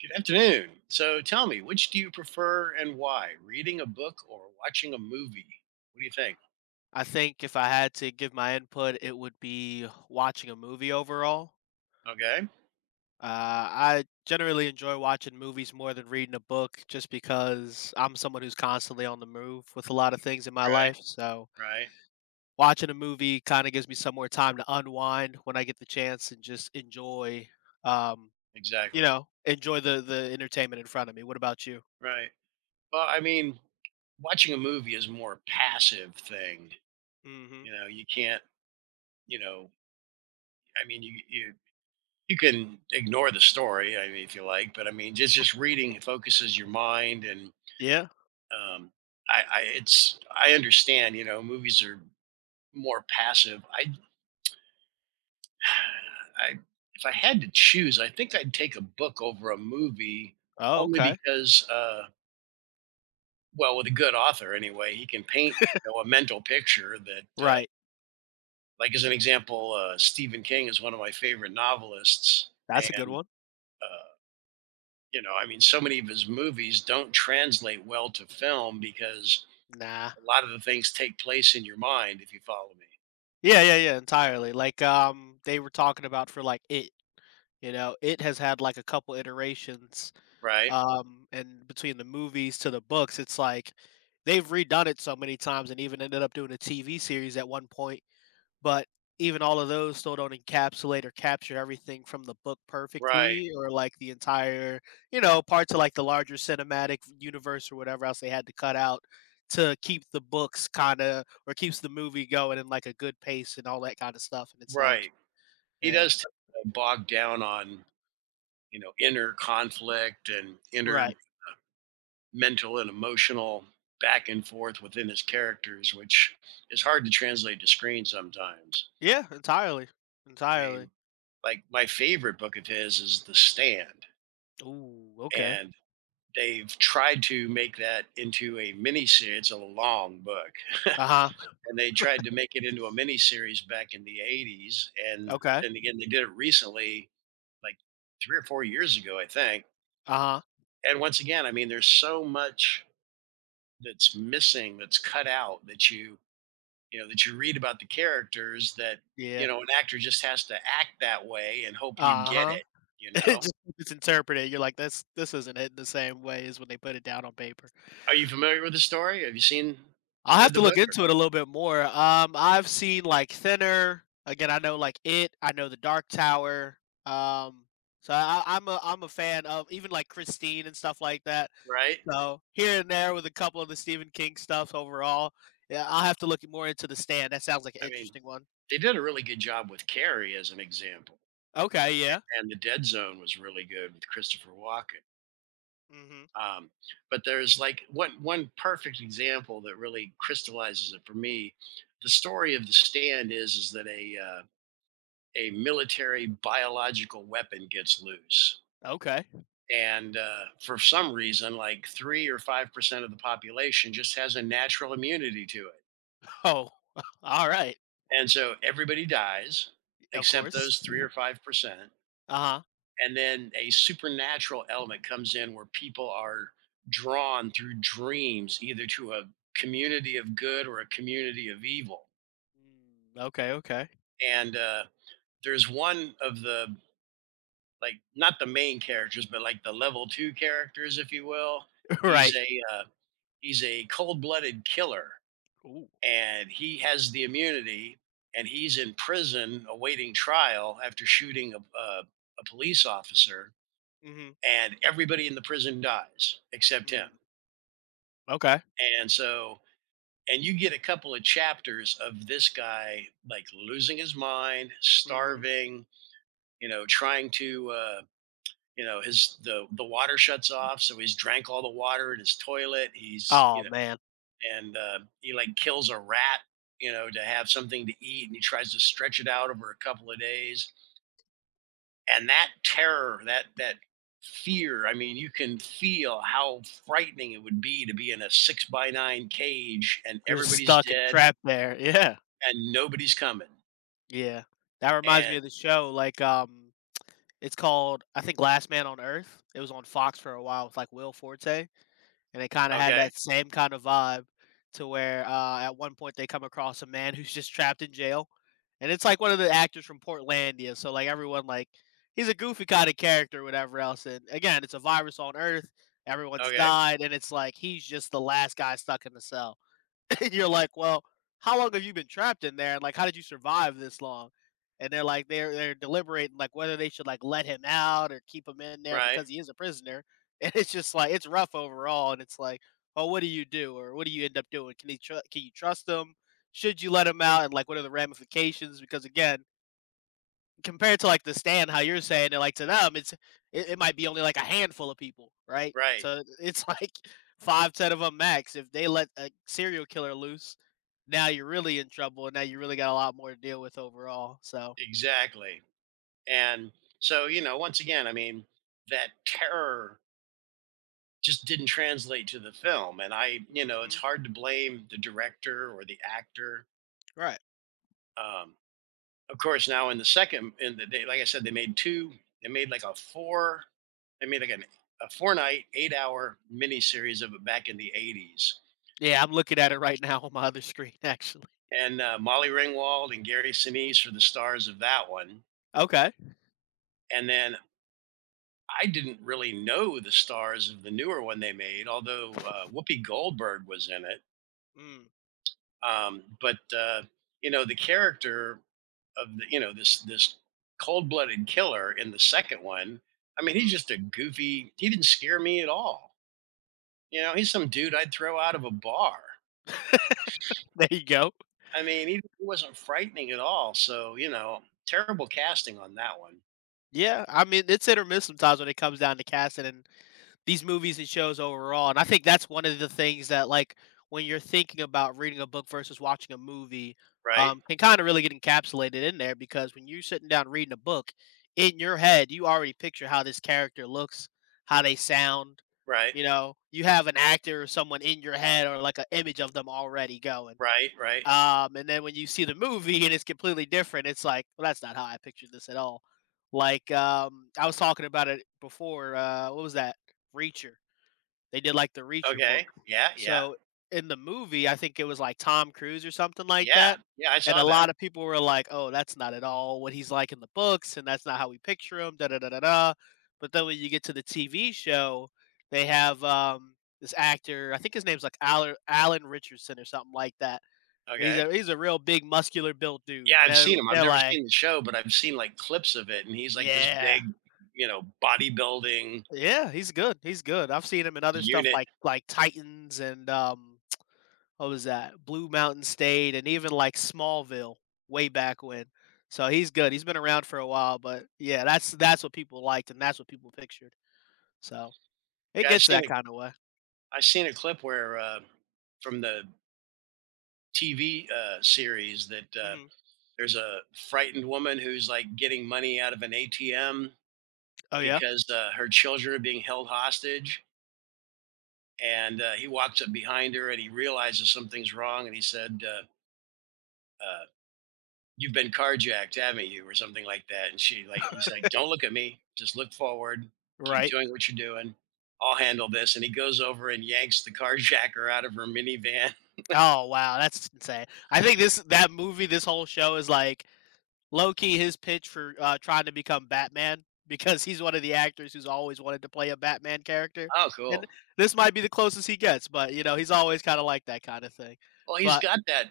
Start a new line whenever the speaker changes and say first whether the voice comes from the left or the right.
right: Good afternoon. So tell me, which do you prefer and why? Reading a book or watching a movie? What do you think?
left: I think if I had to give my input, it would be watching a movie overall.
right: Okay.
left: I generally enjoy watching movies more than reading a book just because I'm someone who's constantly on the move with a lot of things in my
right: Right.
left: life. So,
right: Right.
left: watching a movie kind of gives me some more time to unwind when I get the chance and just um,
right: Exactly.
left: enjoy the entertainment in front of me. What about you?
right: Right. Well, I mean, watching a movie is a more passive thing.
left: Mm hmm.
right: You know, you can't, you know, I mean, you can ignore the story, I mean, if you like, but I mean, just reading focuses your mind. And,
left: Yeah.
right: um, I understand, you know, movies are more passive. I if I had to choose, I think I'd take a book over a movie
left: Oh,
right: only
left: okay.
right: because well, with a good author anyway, he can paint, you know, a mental picture that
left: Right.
right: like as an example, Stephen King is one of my favorite novelists,
left: That's a good
right: and
left: one.
right: uh you know, I mean, so many of his movies don't translate well to film because
left: Nah.
right: a lot of the things take place in your mind, if you follow me,
left: Yeah, yeah, yeah, entirely. Like, they were talking about for like it has had like a couple iterations,
right: right?
left: and between the movies to the books, it's like they've redone it so many times and even ended up doing a TV series at one point but even all of those still don't encapsulate or capture everything from the book
right: Right,
left: perfectly or, like, the entire, parts of, like, the larger cinematic universe or whatever else they had to cut out to keep the books kinda or keeps the movie going in, like, a good pace and all that kinda stuff, and it's like.
right: right. He
left: Yeah.
right: does bogged down on, inner conflict and
left: Right.
right: inner mental and emotional back and forth within his characters, which is hard to translate to screen sometimes.
left: Yeah, entirely.
right: I
left: Entirely.
right: mean, like, my favorite book of his is The Stand.
left: Ooh, okay.
right: And they've tried to make that into a mini series it's a long book.
left: Uh-huh.
right: And they tried to make it into a mini series back in the 80s, and
left: Okay.
right: then again they did it recently, like, 3 or 4 years ago, I think.
left: Uh-huh.
right: And once again, I mean, there's so much that's missing, that's cut out, that you know that you read about the characters, that you
left: Yeah.
right: know an actor just has to act that way and hope you get
left: Uh-huh.
right: it. You
left: It
right: know,
left: just it's interpreted, you're like, "This isn't it in the same way as when they put it down on paper."
right: are you familiar with the story? Have you seen
left: I'll have
right: read
left: to
right: the
left: look
right: book?
left: into it a little bit more. I've seen like Thinner. Again, I know like it. I know the Dark Tower. Um, so I'm a fan of even like Christine and stuff like that.
right: Right?
left: So here and there with a couple of the Stephen King stuff overall. Yeah, I'll have to look more into the stand. That sounds like an
right: I mean,
left: interesting one.
right: they did a really good job with Carrie as an example,
left: Okay. Yeah.
right: and The Dead Zone was really good with Christopher Walken.
left: Hmm.
right: Um, but there's, like, one perfect example that really crystallizes it for me. The story of The Stand is that a, a military biological weapon gets loose.
left: Okay.
right: And, for some reason, like, three or 5% of the population just has a natural immunity to it.
left: Oh. All right.
right: And so everybody dies
left: Of
right: except
left: course.
right: those three or 5%.
left: Uh huh.
right: And then a supernatural element comes in where people are drawn through dreams either to a community of good or a community of evil.
left: Okay. Okay.
right: And, there's one of the, like, not the main characters, but like the level two characters, if you will. He's
left: Right.
right: a uh, he's a cold blooded killer,
left: Ooh.
right: and he has the immunity, and he's in prison awaiting trial after shooting a police officer,
left: Hmm.
right: and everybody in the prison dies except him.
left: Mm. Okay.
right: And so, and you get a couple of chapters of this guy, like, losing his mind,
left: Hmm.
right: starving, you know, trying to, you know, his the water shuts off, so he's drank all the water in his toilet, he's,
left: Oh,
right: you know.
left: man.
right: And, he, like, kills a rat, you know, to have something to eat, and he tries to stretch it out over a couple of days. And that terror, that fear, I mean, you can feel how frightening it would be to be in a six by nine cage, and
left: Just
right: everybody's
left: stuck and
right: dead
left: trapped there. Yeah.
right: and nobody's coming.
left: Yeah. That reminds me
right: And
left: of the show, like, it's called, I think, Last Man on Earth. It was on Fox for a while with, like, Will Forte, and it kinda had
right: okay.
left: that same kind of vibe to where, at one point, they come across a man who's just trapped in jail, and it's, like, one of the actors from Portlandia, so, like, everyone, like he's a goofy kinda character, whatever else, and, again, it's a virus on Earth, everyone's
right: Okay.
left: died, and it's like he's just the last guy stuck in the cell. And you're like, well, how long have you been trapped in there? And like, how did you survive this long? And they're like, they're deliberating like whether they should like let him out or keep him in there
right: Right.
left: because he is a prisoner. And it's just like it's rough overall. And it's like, oh, what do you do or what do you end up doing? Can you trust him? Should you let him out? And like, what are the ramifications? Because again, compared to like the stand, how you're saying it, like to them, it might be only like a handful of people, right?
right: Right.
left: So it's like five, ten of them max. If they let a serial killer loose, now you're really in trouble, and now you really got a lot more to deal with overall. So.
right: Exactly. And so, you know, once again, I mean, that terror just didn't translate to the film. And I, you know, it's
left: Hmm.
right: hard to blame the director or the actor.
left: Right?
right: Um, of course, now in the second, in the day, like I said, they made two, they made like a four, they made like an, a 4 night, 8 hour miniseries of it back in the 80s.
left: Yeah, I'm looking at it right now on my other screen, actually.
right: And, Molly Ringwald and Gary Sinise were the stars of that one.
left: Okay.
right: And then I didn't really know the stars of the newer one they made, although, Whoopi Goldberg was in it.
left: Mm-hmm.
right: But, you know, the character of the, you know, this cold-blooded killer in the second one. I mean, he's just a goofy. He didn't scare me at all. You know, he's some dude I'd throw out of a bar.
left: There you go.
right: I mean, he wasn't frightening at all. So, you know, terrible casting on that one.
left: Yeah, I mean it's hit or miss sometimes when it comes down to casting and these movies and shows overall. And I think that's one of the things that like when you're thinking about reading a book versus watching a movie,
right: Right,
left: can kind of really get encapsulated in there because when you're sitting down reading a book, in your head you already picture how this character looks, how they sound.
right: right,
left: You know, you have an actor or someone in your head or like an image of them already going.
right: right, right.
left: And then when you see the movie and it's completely different, it's like, well, that's not how I pictured this at all. Like, I was talking about it before. What was that? Reacher. They did like the Reacher book.
right: Okay, yeah, yeah,
left: So in the movie, I think it was like Tom Cruise or something like
right: yeah,
left: that.
right: yeah, I
left: And
right: saw
left: a
right: that.
left: lot of people were like, oh, that's not at all what he's like in the books. And that's not how we picture him. Da da da da da. But then when you get to the TV show, they have this actor. I think his name's like Alan Richardson or something like that but he's
right: Okay.
left: a real big muscular built dude.
right: Yeah,
left: And
right: I've
left: they're,
right: seen him. I've
left: they're
right: never
left: like,
right: seen the show, but I've seen, like, clips of it, and he's, like, this
left: yeah,
right: big, you know, bodybuilding
left: yeah, he's good. He's good. I've seen him in other stuff
right: unit.
left: like Titans and what was that Blue Mountain State and even like Smallville way back when. So he's good. He's been around for a while, but yeah, that's what people liked and that's what people pictured. So it
right: Yeah, I've
left: gets
right: seen
left: that
right: a
left: kind of way.
right: clip where, from the TV, series that,
left: Hmm.
right: there's a frightened woman who's, like, getting money out of an ATM
left: Oh yeah,
right: because, her children are being held hostage, and, he walks up behind her, and he realizes something's wrong, and he said, uh you've been carjacked, haven't you? Or something like that. And she, like, he's like, "Don't look at me, just look forward, keep
left: right.
right: doing what you're doing. I'll handle this." And he goes over and yanks the carjacker out of her minivan.
left: Oh wow, that's insane. I think this that movie, this whole show is like low key his pitch for trying to become Batman because he's one of the actors who's always wanted to play a Batman character,
right: Oh,
left: and
right: cool.
left: this might be the closest he gets. But you know, he's always kind of like that kind of thing.
right: Well, he's
left: But
right: got that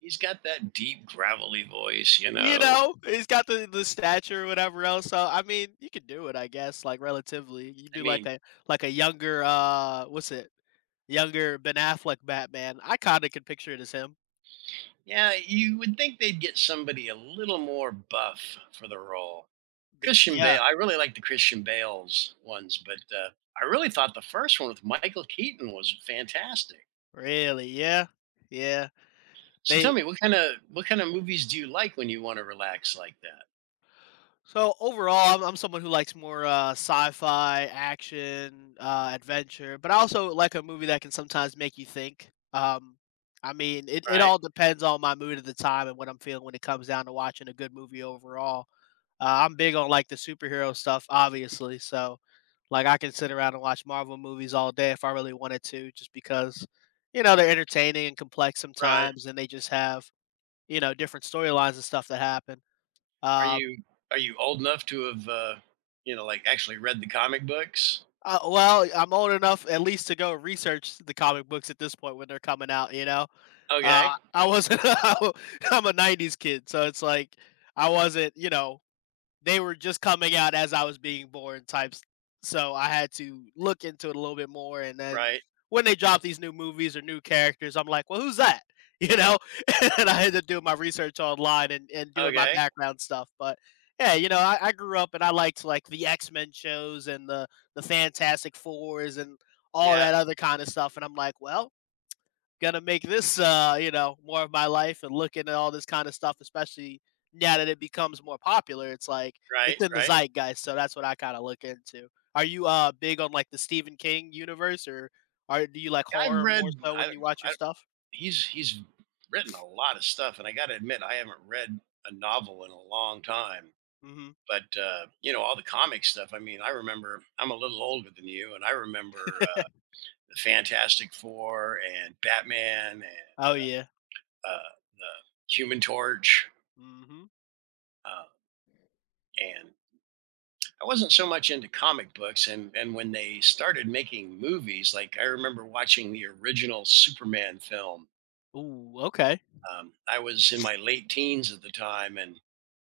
right: he's got that deep gravelly voice, you
left: you
right: know.
left: know, he's got the stature or whatever else. So I mean, you can do it, I guess. Like relatively, you
right: I
left: do like
right: mean,
left: a younger what's it? Younger Ben Affleck Batman. I kind of can picture it as him.
right: yeah, you would think they'd get somebody a little more buff for the role. Christian
left: Yeah,
right: Bale, I really like the Christian Bale's ones, but, I really thought the first one with Michael Keaton was fantastic.
left: really, yeah, yeah.
right: So tell
left: They
right: me, what kind of movies do you like when you want to relax like that?
left: So overall, I'm someone who likes more sci-fi, action, adventure, but I also like a movie that can sometimes make you think. I mean, it
right: Right,
left: all depends on my mood at the time and what I'm feeling when it comes down to watching a good movie overall. I'm big on like the superhero stuff, obviously. So, like, I can sit around and watch Marvel movies all day if I really wanted to, just because, you know, they're entertaining and complex
right: right.
left: sometimes, and they just have you know different storylines and stuff that happen.
right: Are
left: Um,
right: you are you old enough to have, you know, like, actually read the comic books?
left: Well, I'm old enough at least to go research the comic books at this point when they're coming out, you know?
right: Okay,
left: I wasn't I'm a 90s kid, so it's like I wasn't, you know, they were just coming out as I was being born types. So I had to look into it a little bit more. And then
right: right.
left: when they drop these new movies or new characters, I'm like, well, who's that? You know? And I had to do my research online and doing my
right: Okay,
left: background stuff. But yeah, you know, I grew up and I liked like the X Men shows and the Fantastic Fours and all
right: yeah,
left: that other kind of stuff. And I'm like, well, gonna make this more of my life and looking at all this kind of stuff especially now that it becomes more popular it's like
right: right,
left: it's in the
right: right.
left: zeitgeist so that's what I kind of look into. Are you big on like the Stephen King universe or are do you like
right: I've
left: horror more
right: read.
left: so
right: I
left: when
right: don't.
left: you watch
right: I,
left: your
right: don't-
left: stuff?
right: he's written a lot of stuff, and I got to admit, I haven't read a novel in a long time.
left: Hmm.
right: But, you know, all the comic stuff. I mean, I remember. I'm a little older than you, and I remember, the Fantastic Four and Batman and,
left: Oh yeah.
right: uh, the Human Torch,
left: Hmm.
right: uh, and I wasn't so much into comic books. And when they started making movies, like, I remember watching the original Superman film.
left: Ooh, okay.
right: I was in my late teens at the time, and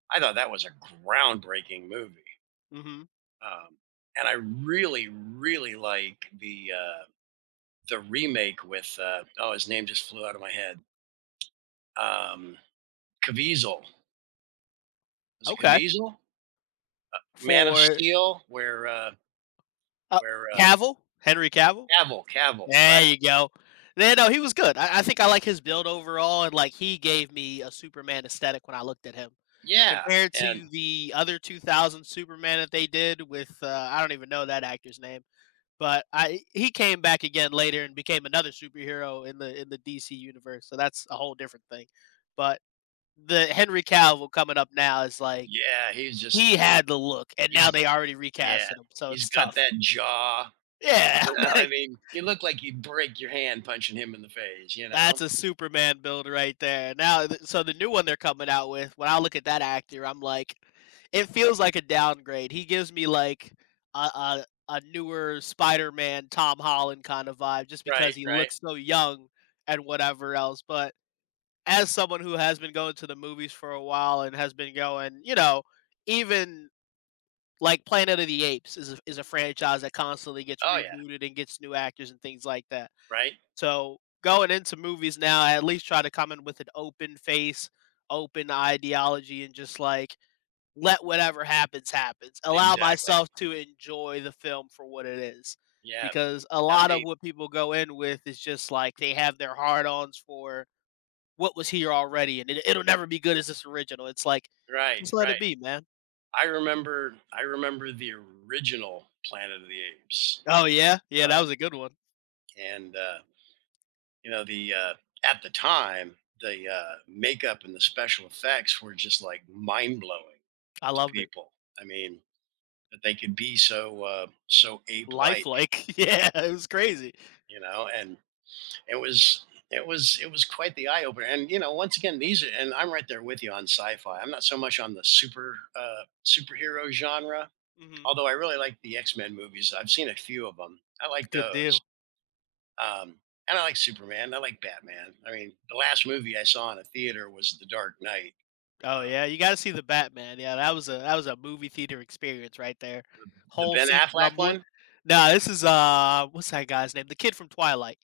right: I thought that was a groundbreaking movie.
left: Hmm.
right: Um, and I really, really like the, the remake with, oh, his name just flew out of my head. Um, Caviezel, was it
left: Okay.
right: Caviezel? Man of
left: For.
right: Steel, where,
left: uh,
right: where,
left: Cavill, Henry Cavill.
right: Cavill, Cavill, right.
left: There you go. Yeah, no, he was good. I think I like his build overall, and like he gave me a Superman aesthetic when I looked at him,
right: Yeah,
left: compared
right: and
left: to the other 2000 Superman that they did with I don't even know that actor's name, but I he came back again later and became another superhero in the DC universe. So that's a whole different thing. But the Henry Cavill coming up now is like
right: yeah, he's just,
left: he had the look, and now
right: he's,
left: they already
right: yeah,
left: recasted him, so
right: he's
left: it's
right: got
left: tough.
right: that jaw,
left: Yeah,
right: you know. I mean, you look like you'd break your hand punching him in the face, you
left: that's
right: know?
left: a Superman build right there. Now, so the new one they're coming out with, when I look at that actor, I'm like, it feels like a downgrade. He gives me like a newer Spider-Man, Tom Holland kind of vibe, just because
right: Right,
left: he
right: right.
left: looks so young and whatever else. But as someone who has been going to the movies for a while and has been going, you know, even like Planet of the Apes is a franchise that constantly gets
right: Oh, yeah,
left: rebooted and gets new actors and things like that.
right: right?
left: So going into movies now, I at least try to come in with an open face, open ideology, and just like let whatever happens happens. Allow
right: Exactly.
left: myself to enjoy the film for what it is,
right: Yeah.
left: because a
right: Now
left: lot of
right: see,
left: what people go in with is just like they have their hard-ons for what was here already, and it'll never be good as this original. It's like
right: right,
left: just let it
right: right.
left: be, man.
right: I remember the original Planet of the Apes,
left: Oh yeah, yeah, that was
right: um,
left: a good one.
right: and, you know, the at the time, the makeup and the special effects were just, like, mind blowing
left: I
right: to
left: loved it.
right: people. I mean, that they could be so, so ape like,
left: Lifelike, yeah, it was crazy.
right: you know, and it was it was quite the eye opener. And you know, once again, these are, and I'm right there with you on sci-fi. I'm not so much on the, superhero genre,
left: Hmm.
right: although I really like the X Men movies. I've seen a few of them. I like
left: Good
right: those.
left: deal.
right: Um, and I like Superman. I like Batman. I mean, the last movie I saw in a theater was The Dark Knight.
left: Oh
right: Um,
left: yeah, you gotta see the Batman. Yeah, that was a movie theater experience right there.
right: the
left: Whole
right: Ben
left: seats
right: Affleck
left: rumbling.
right: one?
left: Nah, this is what's that guy's name? The kid from Twilight.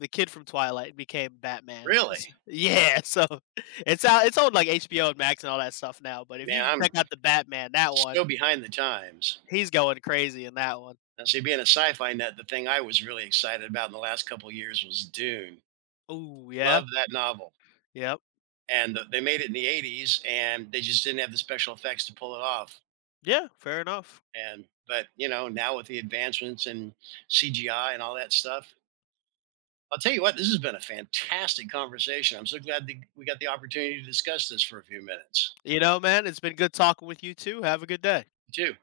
left: The kid from Twilight became Batman.
right: Really?
left: Yeah, so it's out it's on like HBO and Max and all that stuff now. But if
right: Man,
left: you
right: I'm
left: check out the Batman, that one,
right: so behind the times.
left: he's going crazy in that one.
right: Now, see, being a sci-fi nut, the thing I was really excited about in the last couple of years was Dune.
left: Oh yeah.
right: Love that novel.
left: Yep.
right: And they made it in the 80s, and they just didn't have the special effects to pull it off.
left: Yeah, fair enough.
right: And but you know, now with the advancements in CGI and all that stuff, I'll tell you what, this has been a fantastic conversation. I'm so glad that we got the opportunity to discuss this for a few minutes.
left: You know, man, it's been good talking with you too. Have a good day.
right: You too.